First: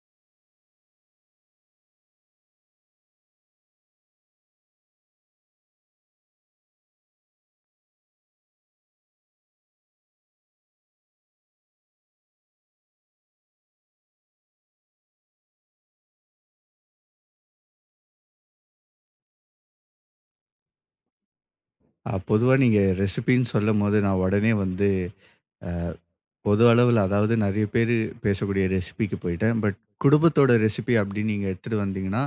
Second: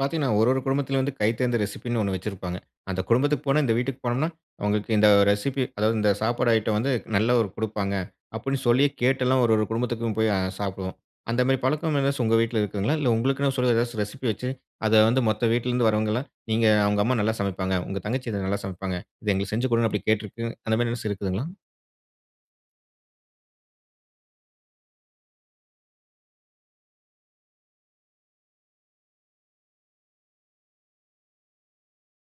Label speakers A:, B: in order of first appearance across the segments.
A: பாத்தீங்கன்னா, ஒரு ஒரு குடும்பத்துலயும் வந்து கைத்தேர்ந்த ரெசிபின்னு, ஒண்ணு வச்சிருப்பாங்க. "அந்த குடும்பத்துக்கு போனா, இந்த வீட்டுக்கு போனோம்னா, அவங்களுக்கு இந்த ரெசிபி, அதாவது இந்த சாப்பாடு ஐட்டம் வந்து நல்ல ஒரு குடுப்பாங்க" அப்படின்னு சொல்லி கேட்டெல்லாம் ஒரு ஒரு குடும்பத்துக்கும் போய் அ சாப்டுவோம். அந்த மாரி பழக்கம் ஏதாச்சும் உங்க வீட்டுல இருக்குதுங்களா? இல்ல, உங்களுக்குன்னு சொல்லி ஏதாச்சும் ரெசிபி வச்சு, அத வந்து மத்த வீட்டுல இருந்து வரவங்கலாம், "இங்க அவங்க அம்மா நல்லா சமைப்பாங்க, உங்க தங்கச்சி இத நல்லா சமைப்பாங்க, இத எங்களுக்கு செஞ்சு குடுங்க" அப்டின்னு கேட்டருக்கு அந்த மாரி ஏதாச்சும் இருக்குதுங்களா?
B: அ பொதுவா நீங்க ரெசிபின்னு சொல்லும்போது, நான் உடனே வந்து அ, பொது அளவுல அதாவது நெறைய பேரு ,பேசக்கூடிய ரெசிபிக்கு போயிட்டேன். பட், குடும்பத்தோட ரெசிபி அப்படின்னு நீங்க எடுத்துட்டு வந்தீங்கன்னா,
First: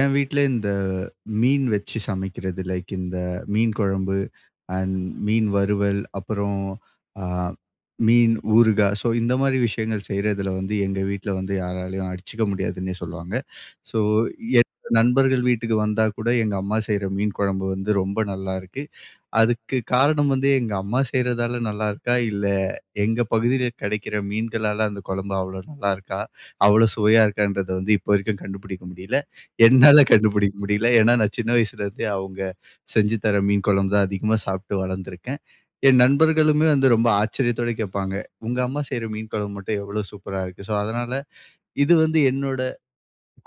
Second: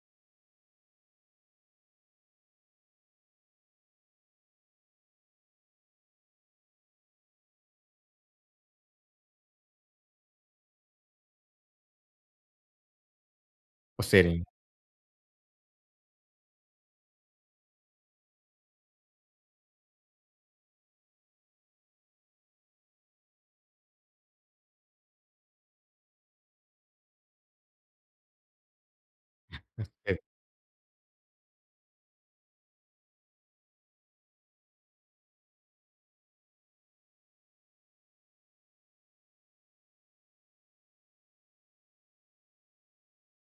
B: என் வீட்டுல இந்த, "மீன் வச்சு சமைக்கிறது லைக் இந்த மீன் குழம்பு, அண்ட் மீன் வறுவல், அப்புறம் அ, மீன் ஊறுகா". சோ இந்த மாரி விஷயங்கள் செய்றதுல வந்து, எங்க வீட்டுல வந்து யாராலயும் அடிச்சுக்க முடியாதுன்னே சொல்லுவாங்க. சோ,
A: ஓ! சரி.
B: என்னோட நண்பர்கள் வீட்டுக்கு வந்தா கூட, எங்க அம்மா செய்யற மீன் குழம்பு வந்து ரொம்ப நல்லாருக்கு. அதுக்கு காரணம் வந்து, எங்க அம்மா செய்யறதால நல்லா இருக்கா, இல்ல எங்க பகுதில கிடைக்கிற மீன்களால அந்த குழம்பு அவ்வளவு நல்லா இருக்கா, அவ்வளவு சுவையா இருக்கான்றத வந்து இப்ப வரைக்கும் கண்டுபிடிக்க முடியல. என்னால
A: சரி.
B: கண்டுபிடிக்க முடியல. ஏன்னா நான் சின்ன வயசுல இருந்தே அவுங்க, செஞ்சு தர்ற மீன் குழம்பு தான் அதிகமா சாப்பிட்டு வளர்ந்திருக்கேன். என் நண்பர்களுமே வந்து ரொம்ப ஆச்சரியத்தோட கேப்பாங்க, "உங்க அம்மா செய்யற மீன் குழம்பு மட்டும் எவ்வளோ சூப்பரா இருக்கு!" சோ அதனால, இது வந்து என்னோட,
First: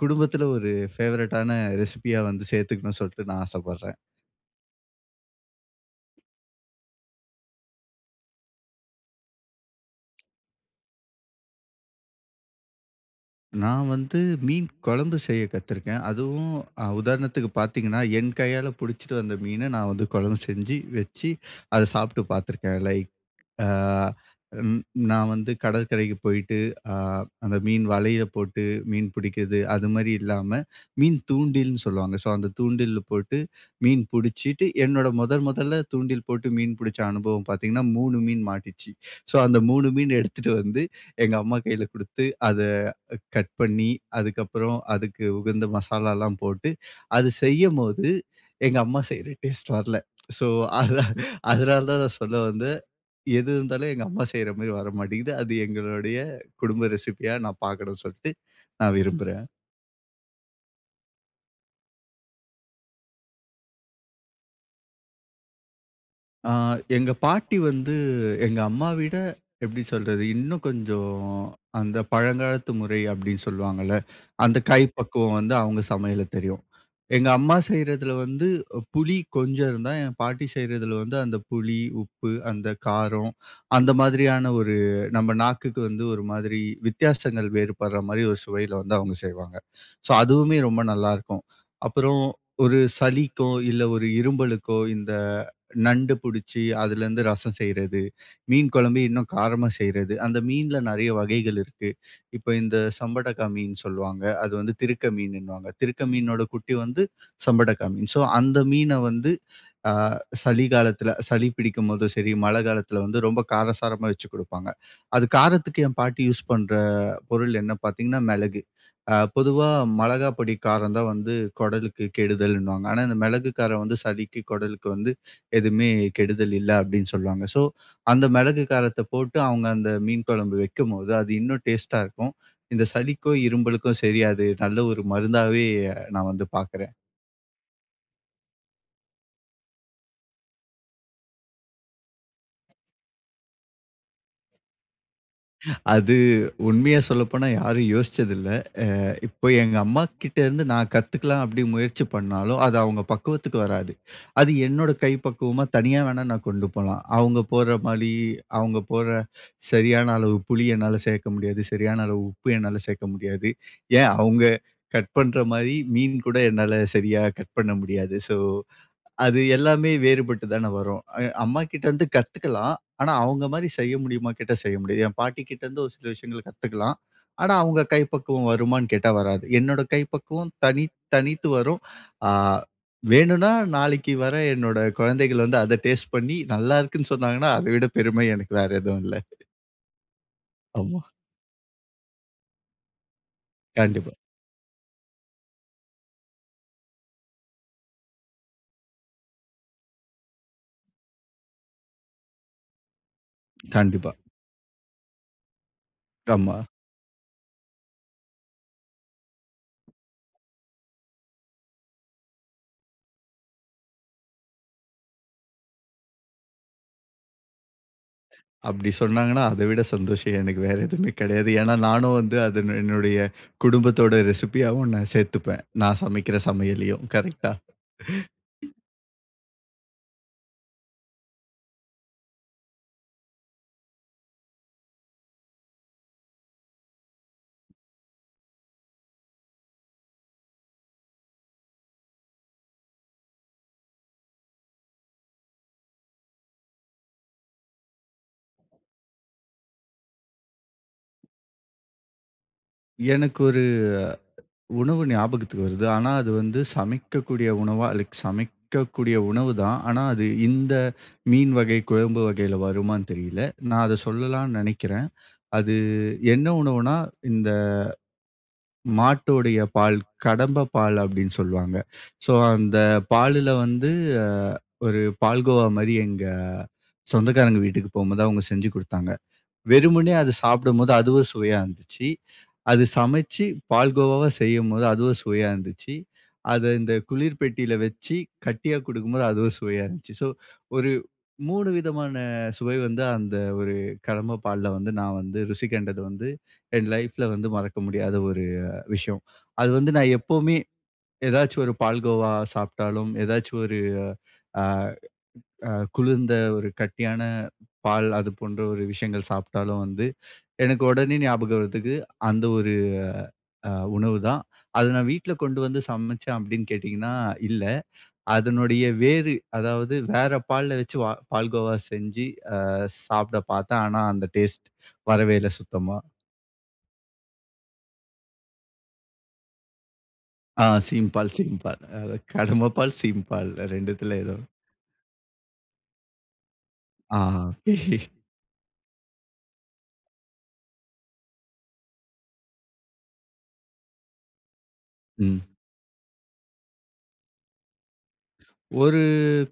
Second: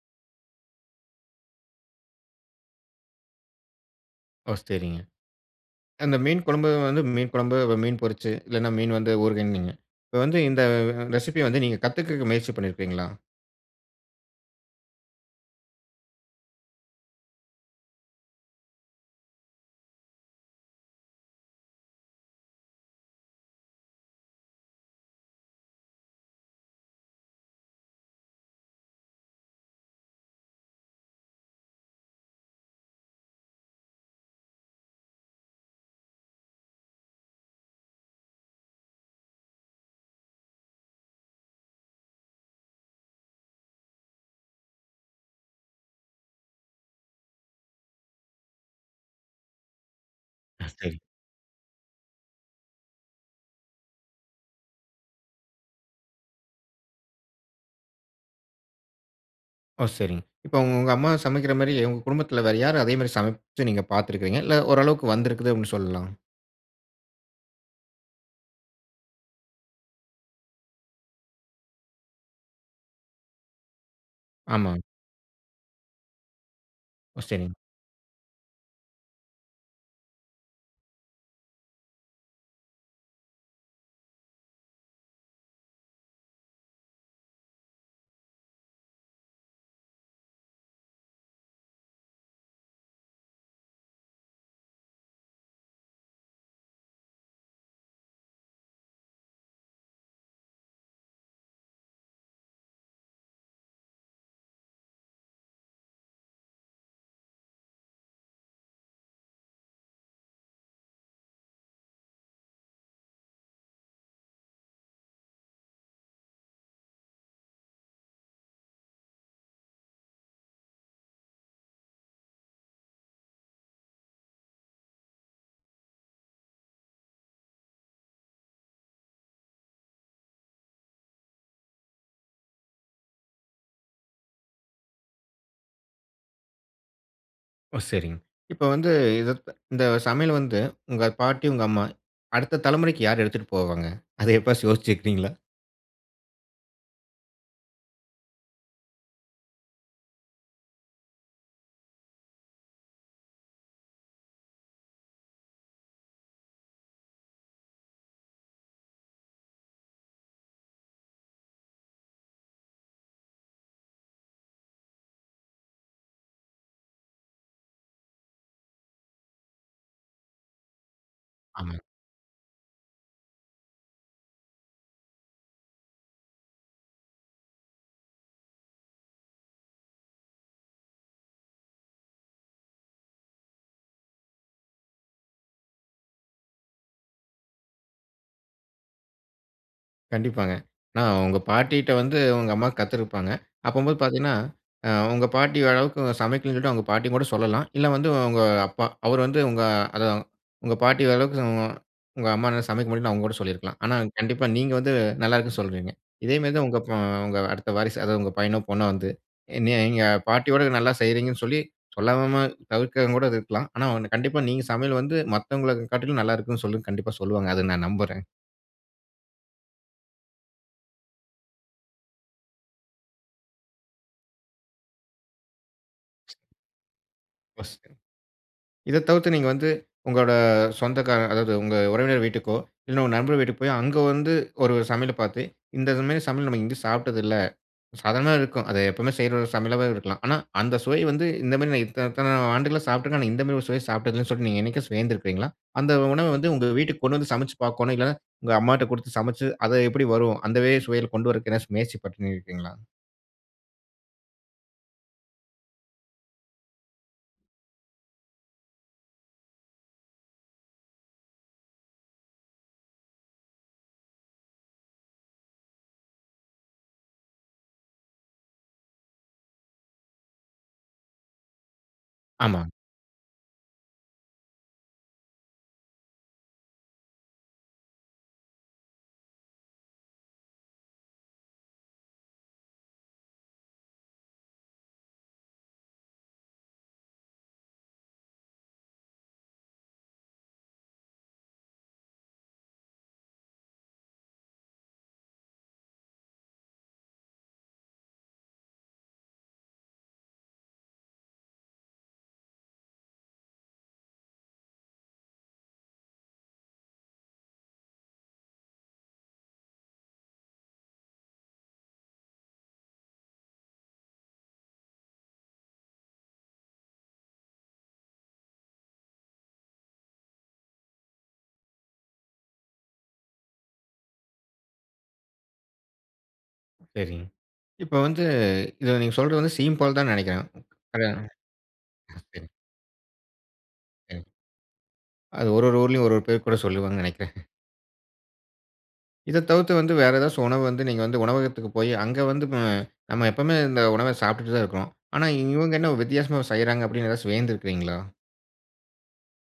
B: குடும்பத்துல ஒரு ஃபேவரைட்டான ரெசிபியா வந்து சேத்துக்கணும்னு சொல்ட்டு, நான் ஆசப்படுறேன்.
A: ஓ! சரிங்க. அந்த மீன் குழம்பு வந்து மீன் குழம்பு, வ மீன் பொரிச்சு, இல்லன்னா மீன் வந்து ஊறுகாய்ன்னு வைங்க. இப்போ வந்து, இந்த அ ரெசிபிய வந்து நீங்க கத்துக்குறதுக்கு முயற்சி பண்ணிருப்பீங்களா?
B: நான் வந்து, மீன் குழம்பு செய்ய கத்துருக்கேன். அதுவும் அ உதாரணத்துக்கு பாத்தீங்கன்னா, என் கையால புடிச்சுட்டு வந்த மீன, நான் வந்து குழம்பு செஞ்சு, வச்சி, அத சாப்பிட்டு பார்த்துருக்கேன். லைக், அ ம், நான் வந்து கடற்கரைக்கு போயிட்டு, அ அந்த மீன் வலையில போட்டு மீன் புடிக்குறது, அது மாரி இல்லாம, மீன் தூண்டில்னு சொல்லுவாங்க. ஸோ, அந்த தூண்டில்ல போட்டு மீன் புடிச்சிட்டு, என்னோட முதல், முதல்ல தூண்டில் போட்டு மீன் புடிச்ச அனுபவம் பாத்தீங்கன்னா, 3 மீன் மாட்டுச்சு. ஸோ, அந்த 3 மீன் எடுத்துட்டு வந்து எங்க அம்மா கையில குடுத்து, அத அ கட் பண்ணி, அதுக்கப்புறம் அதுக்கு உகந்த மசாலாலாம் போட்டு, அது செய்யும்போது எங்க அம்மா செய்யுற டேஸ்ட்டு வரல. ஸோ
A: அ,
B: அத
A: சரி
B: அதனால தான் நான் சொல்ல வந்தேன், எது இருந்தாலும் எங்க அம்மா செய்யுற மாரி வரமாட்டேங்குது. அது எங்களுடைய குடும்ப ரெசிப்பியா நான் பார்க்கனும்னு சொல்லிட்டு, நான் விரும்புறேன்.
A: ஓ! சரிங்க. இப்போ உங்க உங்க அம்மா சமைக்குற மாரி, உங்க குடும்பத்துல வேற யாரு, அதே மாரி சமைச்சு நீங்க பாத்துருக்குறீங்க? இல்ல, ஓரளவுக்கு வந்துருக்குது அப்படின்னு சொல்லலாம்?
B: அ எங்க பாட்டி வந்து எங்க அம்மாவிட, எப்டி சொல்றது இன்னும் கொஞ்சம் அந்த பழங்காலத்து முறை அப்டின்னு சொல்லுவாங்கல, அந்த
A: ஆமா.
B: கைப்பக்குவம் வந்து அவங்க சமையல்ல தெரியும்.
A: ஓ,
B: எங்க அம்மா
A: சரிங்க.
B: செய்யறதுல வந்து புளி கொஞ்சம் இருந்தா, என் பாட்டி செய்யறதுல வந்து அந்த புளி, உப்பு, அந்த காரம், அந்த மாதிரியான ஒரு நம்ம நாக்குக்கு வந்து ஒரு மாதிரி வித்தியாசங்கள் வேறுபடுற மாதிரி ஒரு சுவையில வந்து அவங்க செய்வாங்க. சோ அதுவுமே ரொம்ப நல்லா இருக்கும். அப்புறம் ஒரு சளிக்கோ, இல்ல ஒரு இருமலுக்கோ, இந்த நண்டு புடிச்சு அதுலருந்து ரசம் செய்றது, மீன் கொழம்பு இன்னும் காரமா செய்றது, அந்த மீன்ல நெறைய வகைகள் இருக்கு. இப்ப இந்த சம்படகா மீன் சொல்லுவாங்க, அது வந்து திருக்க மீன்னுவாங்க. திருக்க மீனோட குட்டி வந்து சம்படகா மீன். சோ அந்த மீன வந்து அ சளி காலத்துல சளி பிடிக்கும்போதும் சரி, மழ காலத்துல வந்து ரொம்ப காரசாரமா வச்சு குடுப்பாங்க. அது காரத்துக்கு என் பாட்டி யூஸ் பண்ற பொருள் என்ன பாத்தீங்கன்னா மெளகு. அ பொதுவா மெளகா பொடி காரம் தான் வந்து கொடலுக்கு கெடுதல்னுவாங்க. ஆனா இந்த மெளகு, காரம் வந்து சளிக்கு, கொடலுக்கு வந்து எதுவுமே கெடுதல் இல்ல அப்டின்னு சொல்லுவாங்க. சோ அந்த மெளகு காரத்த போட்டு, அவங்க அந்த மீன் கொழம்பு வைக்கும் போது அது இன்னும் டேஸ்டா இருக்கும். இந்த சளிக்கோ இரும்பலுக்கோ சரி, அது நல்ல ஒரு மருந்தாவே, நான் வந்து பாக்குறேன்.
A: ஓ! சரிங்க. இப்ப வந்து இத இந்த சமையல வந்து உங்க பாட்டி, உங்க அம்மா அடுத்த தலமுறைக்கு யார் எடுத்துட்டு போவாங்க? அத எப்பயாச்சு யோசிச்சுக்கிறீங்களா?
B: அது உண்மைய சொல்லப்போனா யாரும் யோசிச்சது இல்ல. அ இப்ப எங்க அம்மாகிட்டேருந்து நான் கத்துக்கலாம் அப்படி முயற்சி பண்ணாலும், அது அவங்க பக்குவத்துக்கு வராது. அது என்னோட கை பக்குவமா தனியா வேணா நான் கொண்டு போலாம். அவங்க போடுற மாரி, அவங்க போடுற சரியான அளவு புளி என்னால சேர்க்க முடியாது. சரியான அளவு உப்பு என்னால சேர்க்க முடியாது. ஏன் அவங்க கட் பண்ணுற மாரி, மீன் கூட என்னால சரியா கட் பண்ண முடியாது. ஸோ அது எல்லாமே வேறுபட்டு தான வரும். அ
A: ஆமாங்க.
B: அம்மாகிட்டேருந்து கத்துக்கலாம். ஆனா அவங்க மாதிரி செய்ய முடியுமா கேட்டா, செய்ய முடியாது. என் பாட்டிகிட்டேருந்து ஒரு சில விஷயங்கள கத்துக்கலாம். ஆனா அவங்க கை பக்குவம் வருமான்னு கேட்டா வராது. என்னோட கை பக்குவம் தனித் தனித்து வரும். அ வேணும்னா நாளைக்கு வர என்னோட குழந்தைகள் வந்து அதை டேஸ்ட் பண்ணி நல்லாருக்குன்னு சொன்னாங்கன்னா, அதை விட பெருமை எனக்கு வேற எதுவும் இல்லை.
A: கண்டிப்பாங்க. ஆனா
B: ஆமா.
A: உங்க பாட்டிட்ட வந்து உங்க அம்மா கத்துருப்பாங்க. அப்பம்போது
B: கண்டிப்பா.
A: பார்த்தீங்கன்னா, அ உங்க பாட்டி ஓரளவுக்கு சமைக்கலன்னு சொல்லிட்டு, அவங்க பாட்டியும் கூட சொல்லலாம். இல்லை வந்து உங்க அப்பா. அவர் வந்து உங்க அதான் உங்க பாட்டி வரளவுக்கு உங்க அம்மானால்ல சமைக்க முடியலன்னு அவங்க கூட சொல்லியிருக்கலாம். ஆனா
B: கண்டிப்பா.
A: கண்டிப்பா நீங்க வந்து நல்லாயிருக்குனு சொல்றீங்க. இதேமாரிதான்
B: ஆமா.
A: உங்க இப்ப உங்க அடுத்த வாரிசு, அதாவது உங்க பையனோ பொண்ணோ வந்து, என்னைய எங்க பாட்டியோட நல்லா செய்கிறீங்கன்னு சொல்லி, சொல்லாம தவிர்க்கிறவங்க கூட அது இருக்கலாம். ஆனா ஒண்ணு, கண்டிப்பா நீங்க சமையல் வந்து மத்தவங்கள காட்டிலும் நல்லாயிருக்குன்னு சொல்லுன்னு கண்டிப்பா சொல்லுவாங்க. அதை நான் நம்புறேன்.
B: அப்படி சொன்னாங்கன்னா அதை விட சந்தோஷம் எனக்கு வேற எதுவுமே கிடையாது. ஏன்னா நானும் வந்து அது என்னுடைய குடும்பத்தோட ரெசிபியாவும் நான் சேர்த்துப்பேன். நான் சமைக்கிற சமையலயும் கரெக்டா?
A: [unintelligible] இதை தவிர்த்து நீங்க வந்து உங்களோட சொந்தக்காரர் அதாவது உங்க உறவினர் வீட்டுக்கோ இல்லை உங்க நண்பர்கள் வீட்டுக்கு போய், அங்க வந்து ஒரு சமையல பார்த்து, "இந்த மாரி சமையல் நம்ம எங்கயும் சாப்பிட்டது இல்லை." சாதாரணமாவே இருக்கும். அதை எப்பவுமே செய்ற ஒரு சமையலாவே இருக்கலாம். ஆனா அந்த சுவை வந்து இந்த மாரி நான் இத்தனை இத்தனை ஆண்டுகளா சாப்பிட்டுருக்கேன், ஆனா இந்த மாதிரி ஒரு சுவைய சாப்பிட்டதில்லைன்னு சொல்லி, நீங்க என்னைக்காச்சும் வியந்திருக்கிறீங்களா? அந்த உணவை வந்து உங்க வீட்டுக்கு கொண்டு வந்து சமைச்சு பார்க்கோணும். இல்லைன்னா உங்க அம்மாட்ட கொடுத்து சமைச்சு, அது எப்படி வரும்? அந்த வே சுவையில கொண்டு வரதுக்கு எதாச்சு முயற்சி பண்ணியிருக்கிறீங்களா?
B: எனக்கு ஒரு உணவு ஞாபகத்துக்கு வருது. ஆனா அது வந்து சமைக்கக்கூடிய உணவா? அதுக் சமைக்கக்கூடிய உணவு தான். ஆனா அது இந்த மீன் வகை, குழம்பு வகையில வருமான்னு தெரியல. நான் அதை சொல்லலாம்ன்னு நெனைக்கிறேன். அது என்ன உணவுன்னா, இந்த மாட்டோடைய பால். கடம்பை பால் அப்படின்னு சொல்வாங்க. சோ
A: ஆமாங்க.
B: அந்த பாலுல வந்து, அ ஒரு பால் கோவா மாரி எங்க சொந்தக்காரங்க வீட்டுக்கு போம்போது அவங்க செஞ்சு குடுத்தாங்க. வெறுமனே அது சாப்பிடும்போது அதுவும் சுவையா இருந்துச்சு. அது சமைச்சு பால் கோவாவா செய்யும்போது அதுவும் சுவையா இருந்துச்சி. அதை இந்த குளிர் பெட்டியில வச்சி கட்டியா குடுக்கும்போது அதுவும் சுவையா இருந்துச்சு. சோ ஒரு 3 விதமான சுவை வந்து அந்த ஒரு கடம்ப பால்ல வந்து நான் வந்து ருசி கண்டது வந்து, என் லைஃப்ல வந்து மறக்க முடியாத ஒரு விஷயம். அது வந்து நான் எப்பவுமே ஏதாச்சு ஒரு பால்கோவா சாப்பிட்டாலும், ஏதாச்சு ஒரு அ அ குளிர்ந்த ஒரு கட்டியான பால் அது போன்ற ஒரு விஷயங்கள் சாப்பிட்டாலும் வந்து, எனக்கு உடனே ஞாபகம் வரத்துக்கு அந்த ஒரு அ உணவு தான். அதை நான் வீட்ல கொண்டு வந்து சமைச்சேன் அப்படின்னு கேட்டீங்கன்னா இல்லை. அதனுடைய வேறு அதாவது வேற பால்ல வச்சு வ பால்கோவா செஞ்சு அ சாப்பிட பார்த்தேன். ஆனா, அந்த டேஸ்ட் வரவே இல்லை சுத்தமா.
A: சரிங்க. இப்ப வந்து, இத நீங்க சொல்றது வந்து சீம்பால் தான்னு நெனைக்கிறேன்.
B: ஆ
A: கெடயாதா?
B: சீம்பால் சீம்பால். அ
A: சரி, சரிங்க.
B: கடம்ப பால், சீம்பால் 2த்துல
A: சரிங்க.
B: எதோ.
A: அது ஒரு ஒரு ஊர்லயும் ஒரு ஒரு பேர் கூட சொல்லுவாங்கன்னு
B: அ.
A: நெனைக்கிறேன்.
B: அ.
A: இத தவித்து வந்து வேற எதாச்சு உணவு வந்து நீங்க வந்து உணவகத்துக்கு போயி அங்க வந்து ம நம்ம எப்பவுமே இந்த உணவ சாப்ட்டுட்டு தான் இருக்கோம், ஆனா
B: ம்.
A: இவங்க என்ன வித்தியாசமா செய்றாங்க அப்டின்னு எதாச்சு வியந்திருக்கீங்களா?
B: ஒரு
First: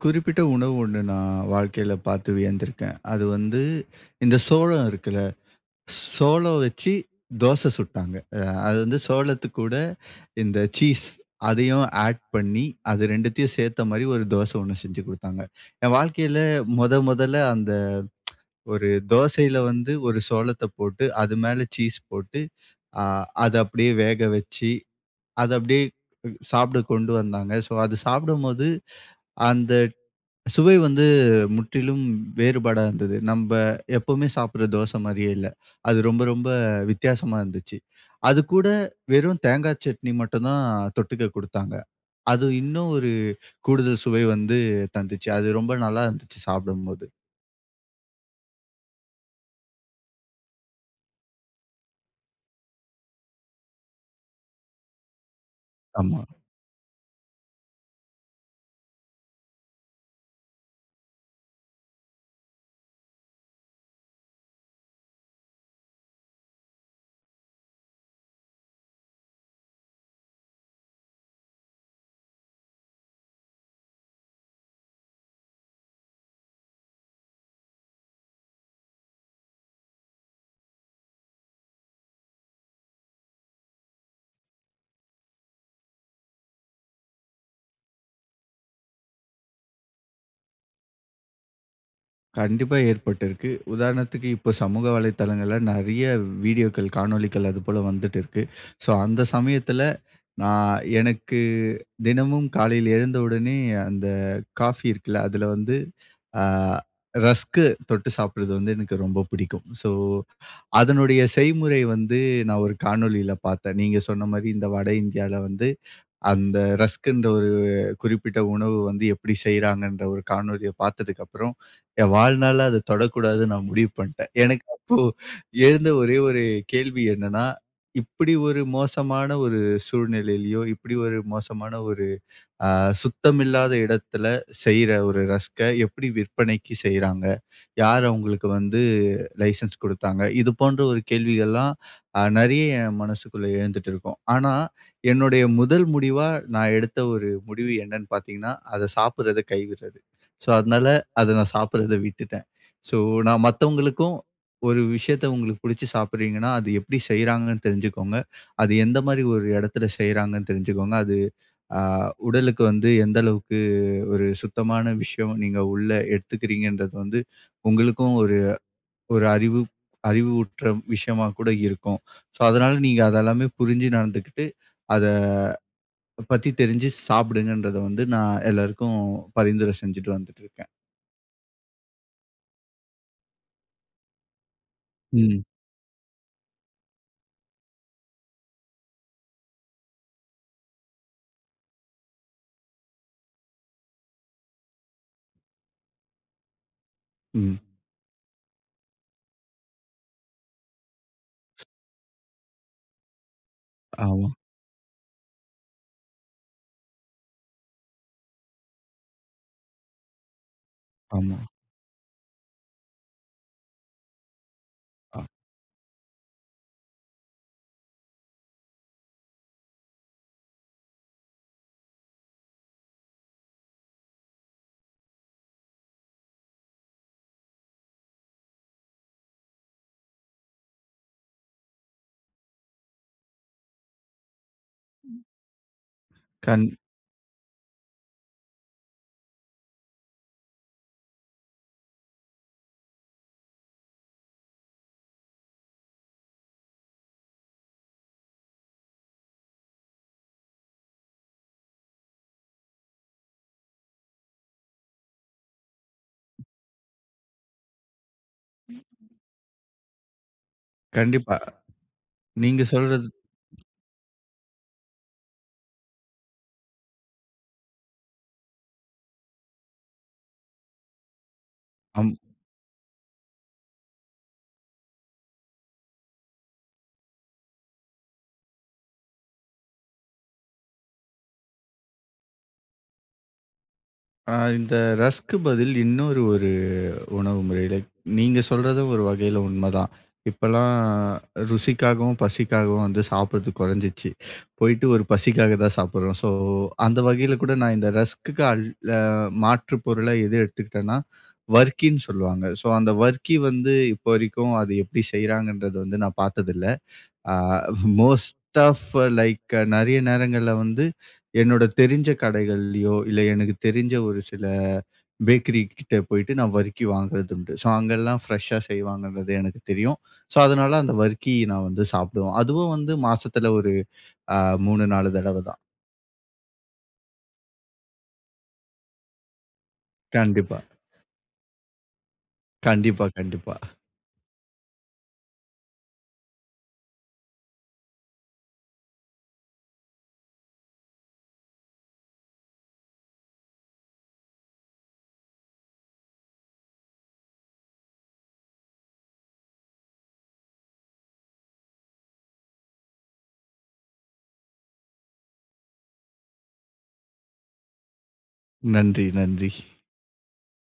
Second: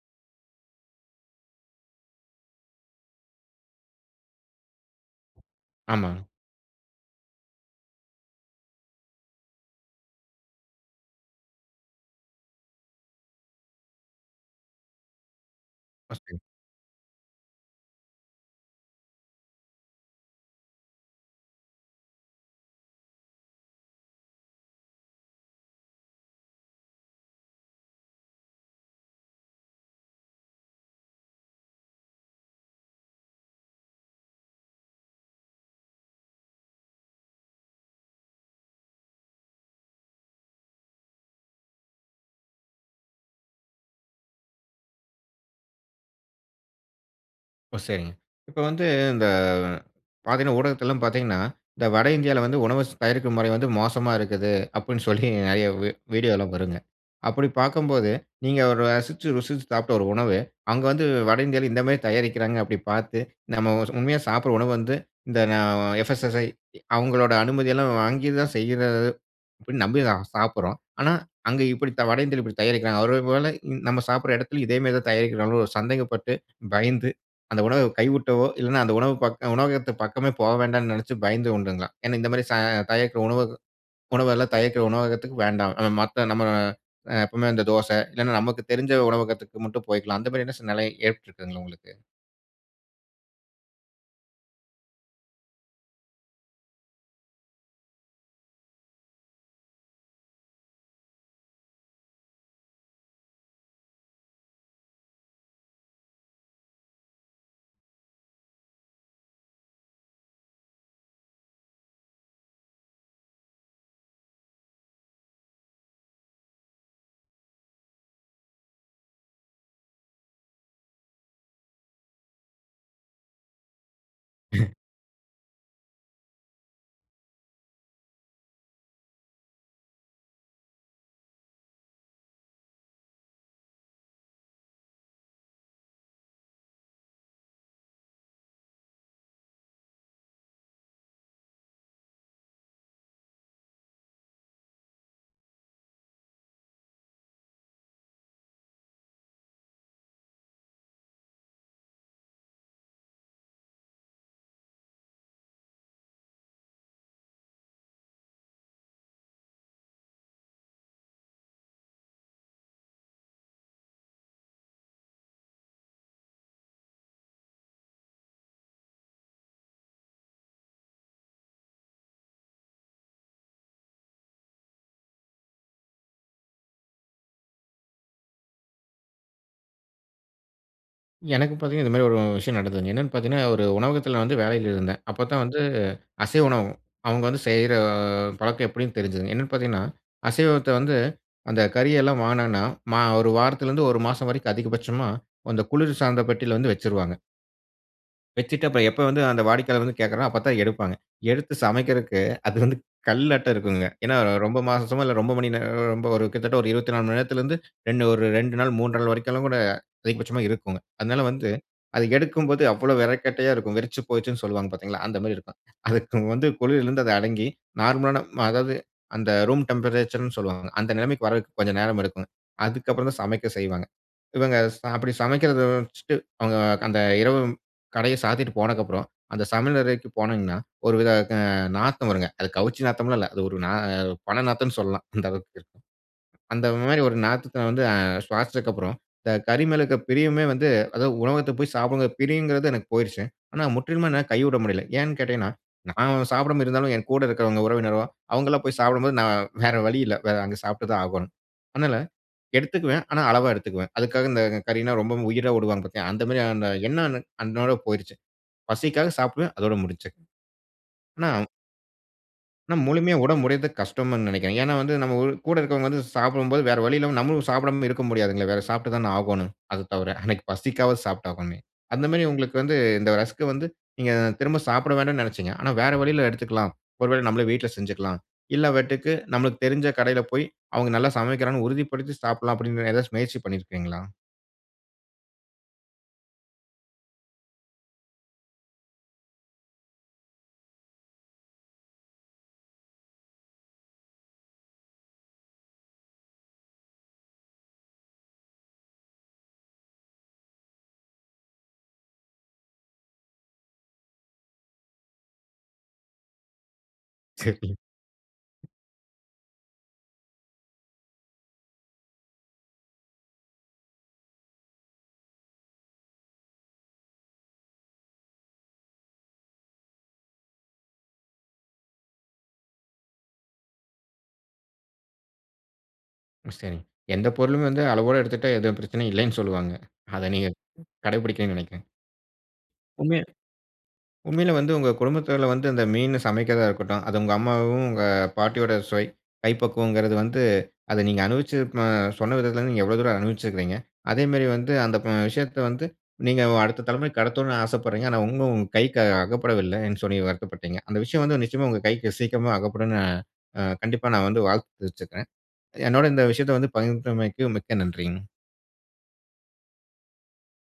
B: குறிப்பிட்ட உணவு ஒண்ணு, நான் வாழ்க்கைல பாத்து வியந்திருக்கேன். அது வந்து இந்த சோளம் இருக்குல்ல?
A: ஆமா.
B: சோளம் வச்சு தோச சுட்டாங்க. அ அது வந்து சோளத்து கூட, இந்த சீஸ் அதயும் ஆட் பண்ணி அது 2த்தையும் சேத்த மாரி ஒரு தோச ஒன்னு செஞ்சு கொடுத்தாங்க. என் வாழ்க்கைல
A: [unintelligible]
B: மொத மொதல்ல அந்த ஒரு தோசைல வந்து ஒரு சோளத்த போட்டு அது மேல சீஸ் போட்டு, அ அத அப்டியே வேக வச்சு, அத அப்டியே உ சாப்ட கொண்டு வந்தாங்க. ஸோ அது சாப்டும் போது அந்த சுவை வந்து முற்றிலும் வேறுபாடா இருந்தது. நம்ப எப்பவுமே சாப்டுற தோசை மாதிரியே இல்ல. அது ரொம்ப ரொம்ப வித்தியாசமா இருந்துச்சு. அது கூட வெறும் தேங்காய் சட்னி மட்டும் தான் தொட்டுக்க கொடுத்தாங்க. அது இன்னும் ஒரு கூடுதல் சுவை வந்து தந்துச்சு. அது ரொம்ப நல்லா இருந்துச்சு, சாப்டும் போது.
A: ஓ! சரிங்க. இப்ப வந்து, இந்த பாத்தீங்கன்னா ஊடகத்தெல்லாம் பாத்தீங்கன்னா, இந்த வட இந்தியால வந்து உணவ ஸ் தயாரிக்கும் முறை வந்து மோசமா இருக்குது. அப்டின்னு சொல்லி நெறைய வீ
B: ஆமா.
A: வீடியோ எல்லாம் வருங்க. அப்படி பார்க்கும்போது, நீங்க ரசிச்சு, ருசிச்சு சாப்ட்ட ஒரு உணவு, அங்க வந்து வட இந்தியால இந்த மாரி தயாரிக்கிறாங்க, அப்படி பாத்து. நம்ம ஸ் உண்மையா சாப்டுற உணவு வந்து இந்த எஃப் எஸ் எஸ் சை அவங்களோட அனுமதி எல்லாம் வாங்கித்தான் செய்யறது. அப்படின்னு நம்பிதா சாப்டுறோம். ஆனா அங்க இப்படி வட இந்தியால இப்படி தயாரிக்கிறாங்க, அதே போல நம்ம சாப்டுற எடத்திலயும் இதே மாதிரி தான் தயாரிக்கிறாங்களோன்னு சந்தேகப்பட்டு, பயந்து, அந்த உணவ கைவுட்டோ, இல்லனா அந்த உணவுப் பக் உணவகத்து பக்கமே போக வேண்டான்னு நெனச்சு பயந்து உண்டுங்களா? ஏன்னா இந்த மாதிரி ச தயாரிக்குற உணவுக உணவெல்லாம் தயாரிக்கிற உணவகத்துக்கு வேண்டாம். அ மத்த நம்ம அ எப்பவுமே அந்த தோசை இல்லன்னா நமக்கு தெரிஞ்ச உணவகத்துக்கு மட்டும் போயிக்கலாம். அந்த மாரியான சூழ்நிலை ஏற்பட்டுருக்குங்களா உங்களுக்கு?
B: கண்டிப்பா ஏற்பட்டு இருக்கு. உதாரணத்துக்கு இப்போ, சமூக வலைத்தளங்கள்ல நெறைய வீடியோக்கள், காணொளிகள் அதுபோல வந்துட்டு இருக்கு. சோ அந்த சமயத்துல நான் எனக்கு தினமும் காலைல எழுந்த உடனே அந்த காபி இருக்குல அதுல வந்து அ ரஸ்க் தொட்டு சாப்பிடுறது வந்து எனக்கு ரொம்ப பிடிக்கும். சோ அதனுடைய செய்முறை வந்து நான் ஒரு காணொளில பார்த்தேன். நீங்க சொன்ன மாரி இந்த வட இந்தியால வந்து, அந்த ரஸ்க்ன்ற ஒரு குறிப்பிட்ட உணவு வந்து எப்டி செய்றாங்கன்ற ஒரு காணொளிய பார்த்ததுக்கு அப்புறம் என் வாழ்நாள்ல அத தொடக்கூடாதுன்னு நான் முடிவு பண்ட்டேன். எனக்கு அப்போ எழுந்த ஒரே ஒரு கேள்வி என்னன்னா. இப்படி ஒரு மோசமான ஒரு சூழ்நிலையிலும், இப்படி ஒரு மோசமான ஒரு அ சுத்தமில்லாத இடத்துல செய்ற ஒரு ரஸ்க்க எப்படி விற்பனைக்கு செய்றாங்க? யார் அவங்களுக்கு வந்து லைசென்ஸ் குடுத்தாங்க? இது போன்ற ஒரு கேள்விகள்ல்லாம் அ நெறைய என் மனசுக்குள்ள எழுந்துட்டு இருக்கும். ஆனா என்னுடைய முதல் முடிவா, நான எடுத்த ஒரு முடிவு என்னன்னு பார்த்தீங்கன்னா, அத சாப்பிடுறத கைவிடுறது. சோ அதனால அத நான் சாப்டுறத விட்டுட்டேன். சோ நான் மத்தவங்களுக்கும் ஒரு விஷயத்த உங்களுக்கு பிடிச்சு சாப்பிடுறீங்கன்னா அது எப்படி செய்றாங்கன்னு தெரிஞ்சுக்கோங்க. அது எந்த மாதிரி ஒரு இடத்துல செய்றாங்கன்னு தெரிஞ்சுக்கோங்க. அது, அ உடலுக்கு வந்து எந்த அளவுக்கு ஒரு சுத்தமான விஷயம். நீங்க உள்ள எடுத்துக்குறீங்கன்றது வந்து உங்களுக்கும் ஒரு ஒரு அறிவு அறிவுற்ற விஷயமா கூட இருக்கும். சோ அதனால நீங்க அதெல்லாமே புரிஞ்சு நடந்துக்கிட்டு அத பத்தி தெரிஞ்சு சாப்டுங்கன்றத வந்து நான் எல்லாருக்கும் பரிந்துரை செஞ்சுட்டு வந்துட்டு இருக்கேன்.
A: எனக்கு பார்த்தீங்கன்னா இந்த மாதிரி ஒரு விஷயம் நடந்ததுங்க. என்னன்னு பார்த்தீங்கன்னா, ஒரு உணவகத்தில நான் வந்து வேலையில இருந்தேன். அப்பத்தான்
B: ம்.
A: வந்து, அசைவ உணவகம். அவங்க வந்து செய்ற பழக்கம் எப்படின்னு தெரிஞ்சுதுங்க. என்னன்னு பார்த்தீங்கன்னா, அசைவத்த வந்து, அந்த கறி எல்லாம் வாங்கினாங்கன்னா, மா 1 வாரத்திலிருந்து 1 மாசம் வரைக்கும் அதிகபட்சமா அந்த குளிர்சாதன பெட்டியில வந்து வச்சுருவாங்க.
B: ம்.
A: வச்சுட்டு அப்பறம் எப்ப வந்து அந்த வாடிக்கையாளர் வந்து கேட்கிறாங்களோ, அப்பத்தான் எடுப்பாங்க. எடுத்து சமைக்கறதுக்கு அது வந்து, கல்லாட்டம் இருக்குங்க. ஏன்னா
B: ஆமா.
A: ரொம்ப மாசமோ, இல்லை ரொம்ப மணி நேரம் ரொம்ப ஒரு கிட்டத்தட்ட ஒரு 24 மணி நேரத்திலேருந்து, 2 ஒரு 2 நாள் 3 நாள் வரைக்குலாம் கூட அதிகபட்சமா இருக்கும்ங்க. அதனால
B: ஆமா.
A: வந்து அது எடுக்கும் போது அவ்வளவு விறகுக்கட்டையாக இருக்கும். வெறச்சு போச்சுன்னு சொல்லுவாங்க பார்த்தீங்களா? அந்த
B: ஆ.
A: மாதிரி இருக்கும். அதுக்கு வந்து குளிரில இருந்து அது அடங்கி, நார்மலான, அதாவது அந்த ரூம் டெம்பரேச்சர் ன்னு சொல்வாங்க. அந்த நிலைமைக்கு வர்றதுக்கு கொஞ்சம் நேரம் எடுக்குங்க. அதுக்கப்பறம் தான் சமைக்க செய்வாங்க. இவங்க ச அப்படி சமைக்கிறதை வச்சுட்டு, அவங்க க அந்த இரவு கடையை சாத்திட்டு போனதுக்கப்பறம், அந்த சமையல் அறைக்கு போனீங்கன்னா, ஒரு வித க நாத்தம் வருங்க. அது கவுச்சி நாத்தம்ல்லாம் இல்லை. அது ஒரு ந பிணம் நாத்தம்ன்னு சொல்லலாம்.
B: ம்.
A: அந்த அளவுக்கு இருக்கும்.
B: கண்
A: அந்த மாதிரி ஒரு நாத்தத்தை வந்து அ சுவாசிச்சதுக்கப்புறம், இந்த கறி மேலருக்க பிரியமே வந்து, அதாவது உணவகத்தில போய் சாப்பிடணுங்கிற பிரியங்கிறது எனக்கு போயிருச்சு. ஆனா முற்றிலுமே என்னால கைவிட முடியலை. ஏன்னு கேட்டீங்கன்னா, நான் சாப்பிடாம இருந்தாலும் என் கூட இருக்கிறவங்க, உறவினரோ அவங்கல்லாம் போய் சாப்பிடும்போது, நான் வேற வழி இல்லை. வேற அங்க சாப்பிட்டு தான் ஆகோணும். அதனால எடுத்துக்குவேன், ஆனா அளவா எடுத்துக்குவேன். அதுக்காக இந்த கறின்னா ரொம்பவும் உயிரா விடுவாங்க பார்த்தீங்களா? அந்த மாரியான அந்த எண்ணம் எனக்கு அன்னையோட போயிருச்சு. பசிக்காக
B: [unintelligible]
A: சாப்பிடுவேன். அதோடு முடிஞ்சுச்சு. ஆனா
B: கண்டிப்பா. நீங்க
A: ஆனா
B: சொல்றது
A: முழுமையா விட முடியிறது கஷ்டமுன்னு நினைக்கிறேன். ஏன்னா வந்து நம்ம ஊ கூட இருக்கவங்க வந்து சாப்பிடும்போது வேற வழியில்லாம நம்மளும் சாப்பிடாம இருக்க முடியாதுங்களே, வேற சாப்பிட்டு தான ஆகோணும். அது தவிர, அன்னைக்கு பசிக்காகவாது சாப்பிட்டு ஆகணுமே. அந்த
B: அம்
A: மாரி உங்களுக்கு வந்து இந்த ரஸ்க் வந்து, நீங்க திரும்ப சாப்பிட வேண்டான்னு நெனைச்சீங்க. ஆனா வேற வழியில எடுத்துக்கலாம். "ஒரு வேளை நம்மளே வீட்ல செஞ்சுக்கலாம். இல்லை என்றால் நம்மளுக்கு தெரிஞ்ச கடையில போய் அவங்க நல்லா சமைக்கிறாங்கன்னு உறுதிப்படுத்தி சாப்பிடலாம்." அப்படின்னு ஏதாச்சு முயற்சி பண்ணிருக்கீங்களா?
B: அ இந்த ரஸ்க்கு பதில் இன்னொரு ஒரு உணவு முறையில நீங்க சொல்றது ஒரு வகையில உண்மைதான். இப்பல்லாம் ருசிக்காகவும், பசிக்காகவும் வந்து சாப்பிடுறது குறைஞ்சிச்சு. போய்ட்டு ஒரு பசிக்காக தான் சாப்பிடுறோம். ஸோ அந்த வகையில கூட நான் இந்த ரஸ்க்குக்கு அல் அ மாற்று பொருளா எது எடுத்துக்கிட்டேன்னா, வர்க்கின்னு சொல்லுவாங்க. ஸோ அந்த வர்க்கி வந்து இப்ப வரைக்கும் அது எப்படி செய்கிறாங்கன்றது வந்து நான் பார்த்ததில்லை. அ
A: சரி.
B: மோஸ்ட் ஆஃப் லைக் நெறைய நேரங்கள்ல வந்து என்னோட தெரிஞ்ச கடைகள்ல்லியோ, இல்ல எனக்கு தெரிஞ்ச ஒரு சில பேக்கரி கிட்ட போய்ட்டு நான் வர்க்கி வாங்குறது உண்டு. ஸோ அங்கெல்லாம் ஃப்ரெஷ்ஷா செய்வாங்கன்றது எனக்கு தெரியும். ஸோ அதனால அந்த வர்க்கி நான் வந்து சாப்பிடுவோம். அதுவும் வந்து மாசத்தில ஒரு அ 3 4 தடவை தான்.
A: ஒ சரிங்க. எந்த பொருளுமே வந்து அளவோட எடுத்துக்கிட்டா எதுவும் பிரச்சனையும் இல்லைன்னு சொல்லுவாங்க. அதை நீங்க
B: கண்டிப்பா.
A: கடைபிடிக்கலன்னு நினைக்கிறேன்.
B: கண்டிப்பா,
A: உண்மையா
B: கண்டிப்பா.
A: உண்மையில வந்து உங்க குடும்பத்தில வந்து அந்த மீன் சமைக்கிறதா இருக்கட்டும், அத உங்க அம்மாவும், உங்க பாட்டியோட சுவை, கைப்பக்குவங்கிறது வந்து அதை நீங்க அனுபவிச்சு அ சொன்ன விதத்திலேருந்து நீங்க எவ்வளோ தூரம் அனுபவிச்சிருக்கிறீங்க? அதேமாரி வந்து அந்த ப விஷயத்தை வந்து நீங்க அடுத்த தலைமுறைக்கு கடத்தணும்னு ஆசைப்படுறீங்க. ஆனா இன்னும் கைக்கு அ அகப்படவில்லைன்னு சொல்லி வருத்தப்பட்டீங்க. அந்த விஷயம் வந்து நிச்சயமா உங்க கைக்கு சீக்கிரமா அகப்படும்ன்னு அ அ கண்டிப்பா நான் வந்து வாழ்த்து தெரிவிச்சுக்கிறேன். என்னோட இந்த விஷயத்த வந்து பகிர்ந்தமைக்கு மிக்க நன்றிங்க.
B: நன்றி. நன்றி.